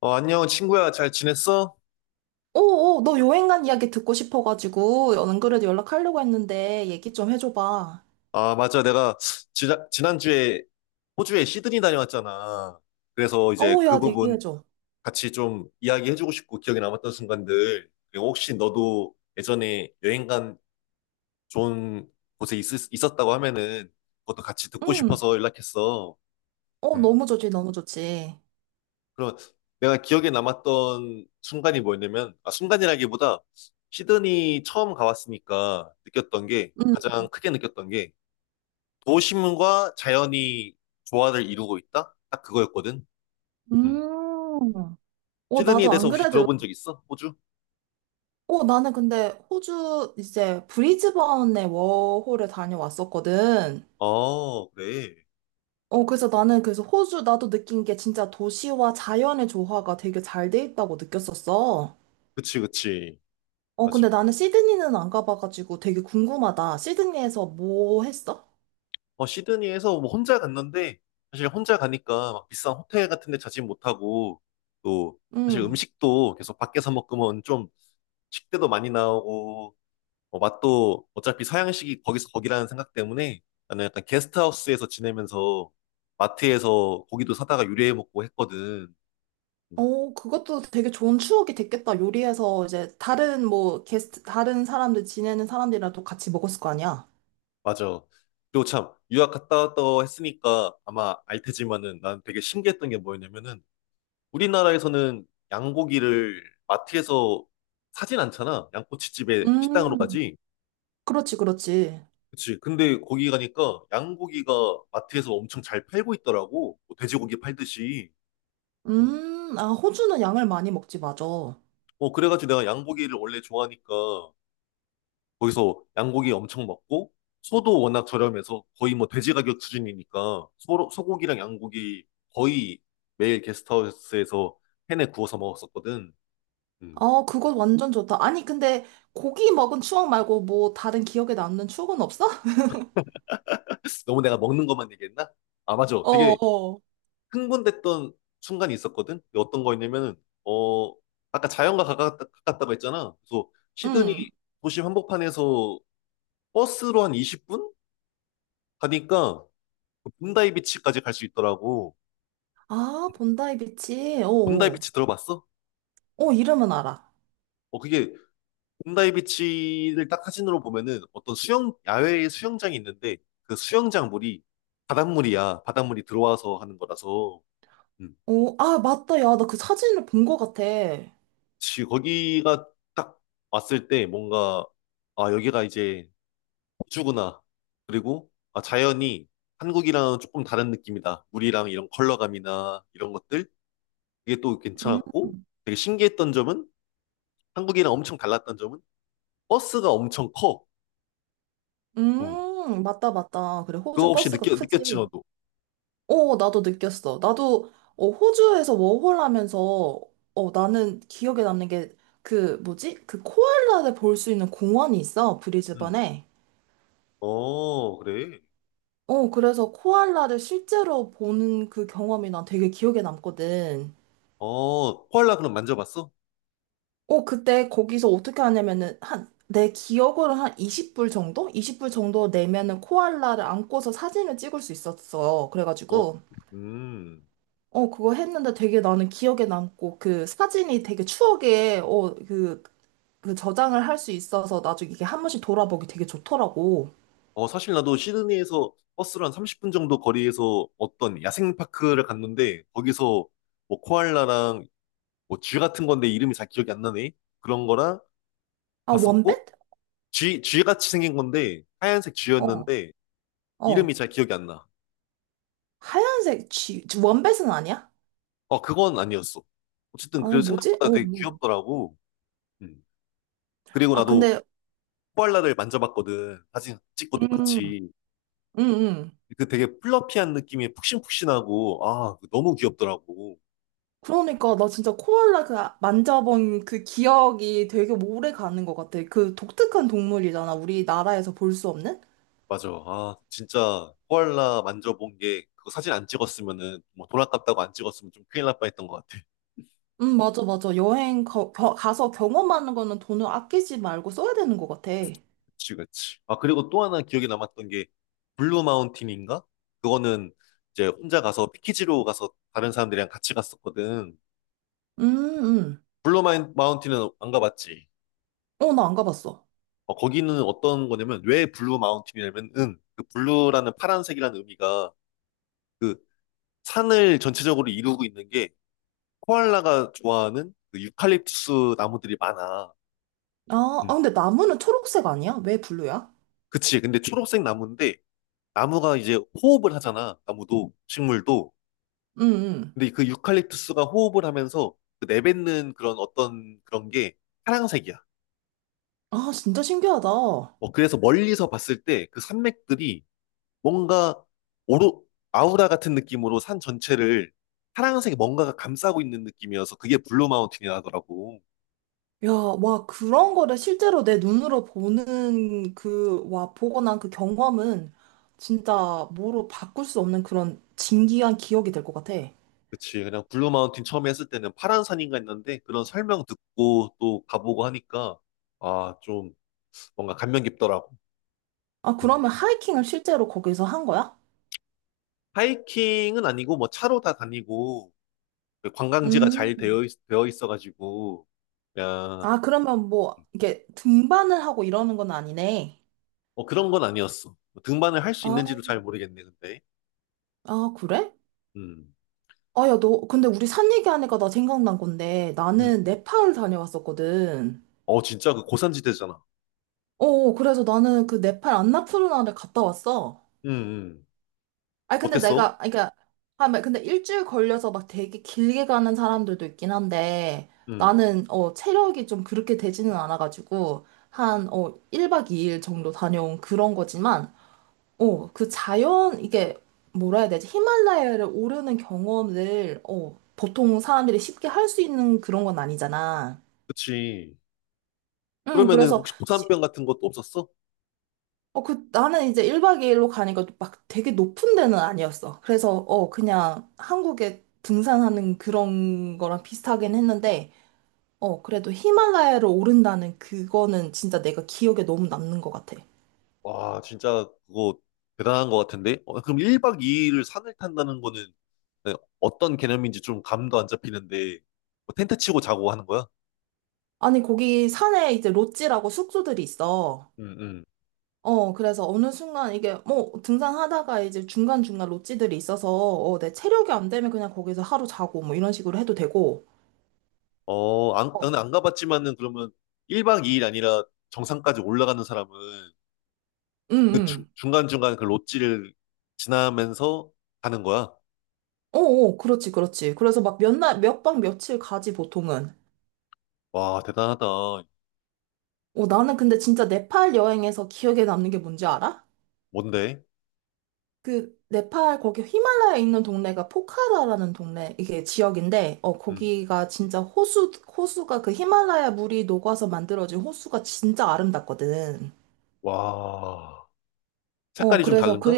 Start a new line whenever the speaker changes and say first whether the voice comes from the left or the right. left: 안녕, 친구야. 잘 지냈어?
right: 오, 오, 너 여행 간 이야기 듣고 싶어가지고, 안 그래도 연락하려고 했는데, 얘기 좀 해줘봐.
left: 아, 맞아. 내가 지난주에 호주에 시드니 다녀왔잖아. 그래서 이제
right: 어,
left: 그
right: 야,
left: 부분
right: 얘기해줘.
left: 같이 좀 이야기해주고 싶고 기억에 남았던 순간들. 그리고 혹시 너도 예전에 여행 간 좋은 곳에 있었다고 하면은 그것도 같이 듣고
right: 응.
left: 싶어서 연락했어.
right: 어,
left: 음.
right: 너무 좋지, 너무 좋지.
left: 그럼 내가 기억에 남았던 순간이 뭐였냐면, 아, 순간이라기보다 시드니 처음 가봤으니까 느꼈던 게,
right: 응.
left: 가장 크게 느꼈던 게 도심과 자연이 조화를 이루고 있다? 딱 그거였거든. 음.
right: 음. 어,
left: 시드니에
right: 나도 안
left: 대해서 혹시
right: 그래도,
left: 들어본 적 있어? 호주?
right: 어, 나는 근데 호주 이제 브리즈번에 워홀을 다녀왔었거든.
left: 어, 그래.
right: 어, 그래서 나는 그래서 호주 나도 느낀 게 진짜 도시와 자연의 조화가 되게 잘 돼 있다고 느꼈었어.
left: 그치, 그치.
right: 어,
left: 맞아.
right: 근데 나는 시드니는 안 가봐가지고 되게 궁금하다. 시드니에서 뭐 했어?
left: 시드니에서 뭐 혼자 갔는데, 사실 혼자 가니까 막 비싼 호텔 같은 데 자진 못하고, 또, 사실
right: 음.
left: 음식도 계속 밖에서 먹으면 좀 식대도 많이 나오고, 맛도 어차피 서양식이 거기서 거기라는 생각 때문에 나는 약간 게스트하우스에서 지내면서 마트에서 고기도 사다가 요리해 먹고 했거든. 음.
right: 어, 그것도 되게 좋은 추억이 됐겠다. 요리해서 이제 다른 다른 사람들 지내는 사람들이랑도 같이 먹었을 거 아니야?
left: 맞아. 그리고 참, 유학 갔다 왔다 했으니까 아마 알 테지만은 난 되게 신기했던 게 뭐였냐면은 우리나라에서는 양고기를 마트에서 사진 않잖아. 양꼬치집에 식당으로
right: 음,
left: 가지.
right: 그렇지, 그렇지.
left: 그치. 근데 거기 가니까 양고기가 마트에서 엄청 잘 팔고 있더라고. 뭐 돼지고기 팔듯이. 음.
right: 아, 호주는 양을 많이 먹지, 맞아. 어,
left: 그래가지고 내가 양고기를 원래 좋아하니까 거기서 양고기 엄청 먹고 소도 워낙 저렴해서 거의 뭐 돼지 가격 수준이니까 소고기랑 양고기 거의 매일 게스트하우스에서 팬에 구워서 먹었었거든. 음.
right: 그거 완전 좋다. 아니, 근데 고기 먹은 추억 말고 뭐 다른 기억에 남는 추억은 없어?
left: 너무 내가 먹는 것만 얘기했나? 아, 맞아.
right: 어,
left: 되게
right: 어.
left: 흥분됐던 순간이 있었거든. 근데 어떤 거였냐면은, 어, 아까 자연과 가깝다고 했잖아. 그래서 시드니
right: 응.
left: 도시 한복판에서 버스로 한 20분? 가니까 본다이 비치까지 갈 수 있더라고.
right: 아, 본다이 비치. 어,
left: 본다이
right: 어,
left: 비치 들어봤어?
right: 어, 이름은 알아.
left: 어, 그게 홈다이 비치를 딱 사진으로 보면은 어떤 야외에 수영장이 있는데 그 수영장 물이 바닷물이야. 바닷물이 들어와서 하는 거라서. 음.
right: 어, 아, 맞다. 야, 나 그 사진을 본 것 같아.
left: 거기가 딱 왔을 때 뭔가, 아, 여기가 이제 우주구나. 그리고, 아, 자연이 한국이랑 조금 다른 느낌이다. 물이랑 이런 컬러감이나 이런 것들. 이게 또
right: 음.
left: 괜찮았고 되게 신기했던 점은 한국이랑 엄청 달랐던 점은 버스가 엄청 커. 음.
right: 맞다, 맞다. 그래,
left: 그거
right: 호주
left: 혹시
right: 버스가 크지.
left: 느꼈지, 너도?
right: 어, 나도 느꼈어. 나도, 어, 호주에서 워홀 하면서, 어, 나는 기억에 남는 게, 그, 뭐지? 그 코알라를 볼 수 있는 공원이 있어, 브리즈번에.
left: 어, 그래.
right: 어, 그래서 코알라를 실제로 보는 그 경험이 난 되게 기억에 남거든.
left: 어, 코알라 그럼 만져봤어?
right: 어, 그때 거기서 어떻게 하냐면은, 한, 내 기억으로 한 20불 정도? 20불 정도 내면은 코알라를 안고서 사진을 찍을 수 있었어.
left: 어,
right: 그래가지고.
left: 음.
right: 어, 그거 했는데 되게 나는 기억에 남고, 그 사진이 되게 추억에, 그 저장을 할 수 있어서 나중에 이게 한 번씩 돌아보기 되게 좋더라고.
left: 사실 나도 시드니에서 버스로 한 30분 정도 거리에서 어떤 야생파크를 갔는데, 거기서 뭐 코알라랑 뭐 쥐 같은 건데 이름이 잘 기억이 안 나네. 그런 거랑
right: 아,
left: 봤었고,
right: 원뱃?
left: 쥐 같이 생긴 건데, 하얀색
right: 어,
left: 쥐였는데, 이름이
right: 어.
left: 잘 기억이 안 나.
right: 하얀색 쥐, 원뱃은 아니야?
left: 어, 그건 아니었어. 어쨌든,
right: 어,
left: 그래서
right: 뭐지?
left: 생각보다
right: 어,
left: 되게 귀엽더라고. 음. 그리고
right: 아,
left: 나도
right: 근데,
left: 코알라를 만져봤거든. 사진 찍고
right: 음,
left: 똑같이.
right: 음, 음.
left: 그 되게 플러피한 느낌이 푹신푹신하고, 아, 그거 너무 귀엽더라고.
right: 그러니까 나 진짜 코알라 그 만져본 그 기억이 되게 오래 가는 것 같아. 그 독특한 동물이잖아. 우리나라에서 볼 수 없는?
left: 맞아. 아, 진짜 코알라 만져본 게, 그거 사진 안 찍었으면은, 뭐 돈 아깝다고 안 찍었으면 좀 큰일 날 뻔했던 것 같아.
right: 맞아, 맞아. 여행 가서 경험하는 거는 돈을 아끼지 말고 써야 되는 것 같아.
left: 그치, 그치. 아, 그리고 또 하나 기억에 남았던 게, 블루 마운틴인가? 그거는 이제 혼자 가서 패키지로 가서 다른 사람들이랑 같이 갔었거든.
right: 음.
left: 블루 마운틴은안 가봤지.
right: 어, 나 안 가봤어.
left: 어, 거기는 어떤 거냐면, 왜 블루 마운틴이냐면은, 그 블루라는 파란색이라는 의미가, 그 산을 전체적으로 이루고 있는 게 코알라가 좋아하는 그 유칼립투스 나무들이 많아.
right: 아,
left: 음,
right: 아, 근데 나무는 초록색 아니야? 왜 블루야?
left: 그치. 근데 초록색 나무인데 나무가 이제 호흡을 하잖아. 나무도 식물도.
right: 응응.
left: 근데 그 유칼립투스가 호흡을 하면서 그 내뱉는 그런 어떤 그런 게 파랑색이야.
right: 아, 진짜 신기하다.
left: 어, 그래서 멀리서 봤을 때 그 산맥들이 뭔가 오로 아우라 같은 느낌으로 산 전체를 파랑색 뭔가가 감싸고 있는 느낌이어서 그게 블루 마운틴이 나더라고.
right: 야, 와, 그런 거를 실제로 내 눈으로 보는 와, 보고 난 그 경험은 진짜 뭐로 바꿀 수 없는 그런 진귀한 기억이 될 것 같아.
left: 그치. 그냥 블루 마운틴 처음 에 했을 때는 파란 산인가 했는데 그런 설명 듣고 또 가보고 하니까 아, 좀 뭔가 감명 깊더라고.
right: 아,
left: 음.
right: 그러면 하이킹을 실제로 거기서 한 거야?
left: 하이킹은 아니고 뭐 차로 다 다니고 그 관광지가 잘
right: 음.
left: 되어 있어가지고 야,
right: 아, 그러면 뭐, 이게 등반을 하고 이러는 건 아니네.
left: 뭐 그런 건 아니었어. 뭐 등반을 할 수
right: 아,
left: 있는지도 잘 모르겠네, 근데.
right: 아, 그래?
left: 음,
right: 아, 야, 너, 근데 우리 산 얘기하니까 나 생각난 건데,
left: 음,
right: 나는
left: 음.
right: 네팔 다녀왔었거든.
left: 어, 진짜 그 고산지대잖아.
right: 어, 어, 그래서 나는 그 네팔 안나푸르나를 갔다 왔어.
left: 음, 음.
right: 아니, 근데
left: 어땠어?
right: 내가, 아니, 그러니까, 아, 막 근데 일주일 걸려서 막 되게 길게 가는 사람들도 있긴 한데,
left: 음,
right: 나는, 어, 체력이 좀 그렇게 되지는 않아가지고, 한, 1박 2일 정도 다녀온 그런 거지만, 어, 그 자연, 이게, 뭐라 해야 되지? 히말라야를 오르는 경험을, 어, 보통 사람들이 쉽게 할 수 있는 그런 건 아니잖아.
left: 그치.
right: 응,
left: 그러면은
right: 그래서,
left: 혹시 고산병 같은 것도 없었어?
right: 나는 이제 1박 2일로 가니까 막 되게 높은 데는 아니었어. 그래서, 그냥 한국에 등산하는 그런 거랑 비슷하긴 했는데, 어, 그래도 히말라야를 오른다는 그거는 진짜 내가 기억에 너무 남는 것 같아.
left: 와, 진짜 그거 대단한 것 같은데? 어, 그럼 1박 2일을 산을 탄다는 거는 네, 어떤 개념인지 좀 감도 안 잡히는데, 뭐 텐트 치고 자고 하는 거야?
right: 아니, 거기 산에 이제 롯지라고 숙소들이 있어.
left: 음, 음.
right: 어, 그래서 어느 순간 이게 뭐 등산하다가 이제 중간중간 롯지들이 있어서 내 체력이 안 되면 그냥 거기서 하루 자고 뭐 이런 식으로 해도 되고.
left: 어, 안,
right: 어,
left: 나는 안 가봤지만은 그러면 1박 2일 아니라 정상까지 올라가는 사람은
right: 응,
left: 그 중,
right: 응.
left: 중간중간 그 롯지를 지나면서 가는 거야?
right: 어, 어, 그렇지, 그렇지. 그래서 막 몇 날, 몇 박 며칠 가지 보통은.
left: 와, 대단하다.
right: 어, 나는 근데 진짜 네팔 여행에서 기억에 남는 게 뭔지 알아?
left: 뭔데?
right: 그 네팔 거기 히말라야에 있는 동네가 포카라라는 동네 이게 지역인데
left: 음.
right: 거기가 진짜 호수가 그 히말라야 물이 녹아서 만들어진 호수가 진짜 아름답거든.
left: 와,
right: 어,
left: 색깔이 좀
right: 그래서,
left: 다른가?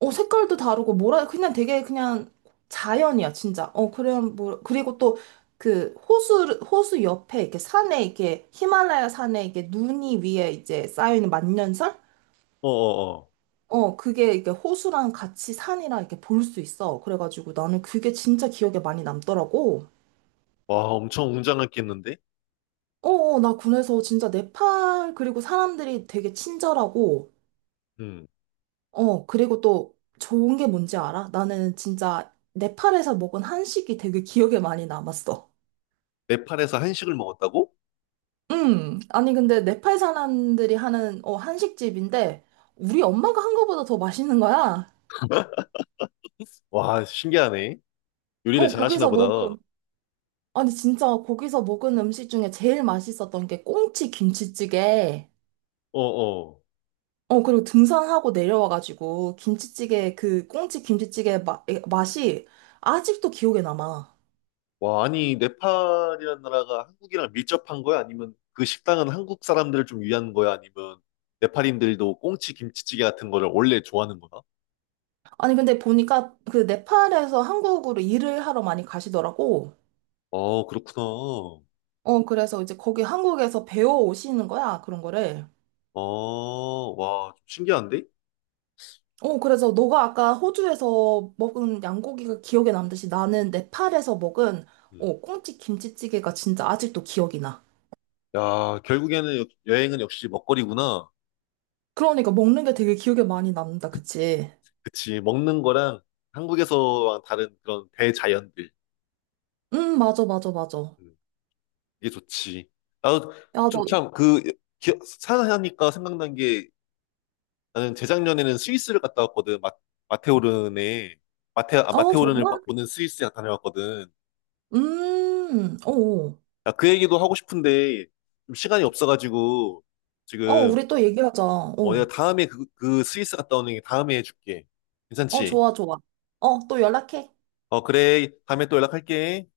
right: 어, 색깔도 다르고, 뭐라, 그냥 되게 그냥 자연이야, 진짜. 어, 그래, 뭐, 그리고 또 그 호수 옆에 이렇게 산에 이렇게 히말라야 산에 이렇게 눈이 위에 이제 쌓여있는 만년설?
left: 어어어.
right: 어, 그게 이렇게 호수랑 같이 산이랑 이렇게 볼 수 있어. 그래가지고 나는 그게 진짜 기억에 많이 남더라고.
left: 와, 엄청 웅장했겠는데?
right: 어, 어, 나 군에서 진짜 네팔, 그리고 사람들이 되게 친절하고,
left: 음.
right: 어, 그리고 또 좋은 게 뭔지 알아? 나는 진짜 네팔에서 먹은 한식이 되게 기억에 많이 남았어.
left: 네팔에서 한식을 먹었다고?
right: 아니, 근데 네팔 사람들이 하는, 한식집인데, 우리 엄마가 한 거보다 더 맛있는 거야.
left: 와, 신기하네. 요리를
right: 어,
left: 잘하시나
right: 거기서
left: 보다.
right: 먹은,
left: 어,
right: 아니, 진짜 거기서 먹은 음식 중에 제일 맛있었던 게 꽁치 김치찌개.
left: 어.
right: 어, 그리고 등산하고 내려와가지고, 김치찌개, 그 꽁치 김치찌개 맛이 아직도 기억에 남아.
left: 와, 아니, 네팔이라는 나라가 한국이랑 밀접한 거야? 아니면 그 식당은 한국 사람들을 좀 위한 거야? 아니면 네팔인들도 꽁치 김치찌개 같은 거를 원래 좋아하는 거야?
right: 아니, 근데 보니까 그 네팔에서 한국으로 일을 하러 많이 가시더라고.
left: 어, 그렇구나.
right: 어, 그래서 이제 거기 한국에서 배워 오시는 거야, 그런 거를.
left: 어, 와, 좀 신기한데?
right: 어, 그래서 너가 아까 호주에서 먹은 양고기가 기억에 남듯이 나는 네팔에서 먹은
left: 음.
right: 꽁치 김치찌개가 진짜 아직도 기억이 나.
left: 야, 결국에는 여행은 역시 먹거리구나.
right: 그러니까 먹는 게 되게 기억에 많이 남는다, 그치?
left: 그치, 먹는 거랑 한국에서와 다른 그런 대자연들.
right: 맞아, 맞아, 맞아. 야,
left: 음. 이게 좋지. 나도
right: 너.
left: 좀 참 그 산하니까 생각난 게 나는 재작년에는 스위스를 갔다 왔거든. 마테오른에 마테 아
right: 어,
left: 마테오른을
right: 정말?
left: 보는 스위스에 다녀왔거든.
right: 어, 어,
left: 나 그 얘기도 하고 싶은데 좀 시간이 없어가지고
right: 어,
left: 지금
right: 우리 또 얘기하자.
left: 내가
right: 어,
left: 다음에 그 스위스 갔다 오는 게 다음에 해줄게.
right: 어,
left: 괜찮지?
right: 좋아, 좋아. 어, 또 연락해.
left: 그래 다음에 또 연락할게.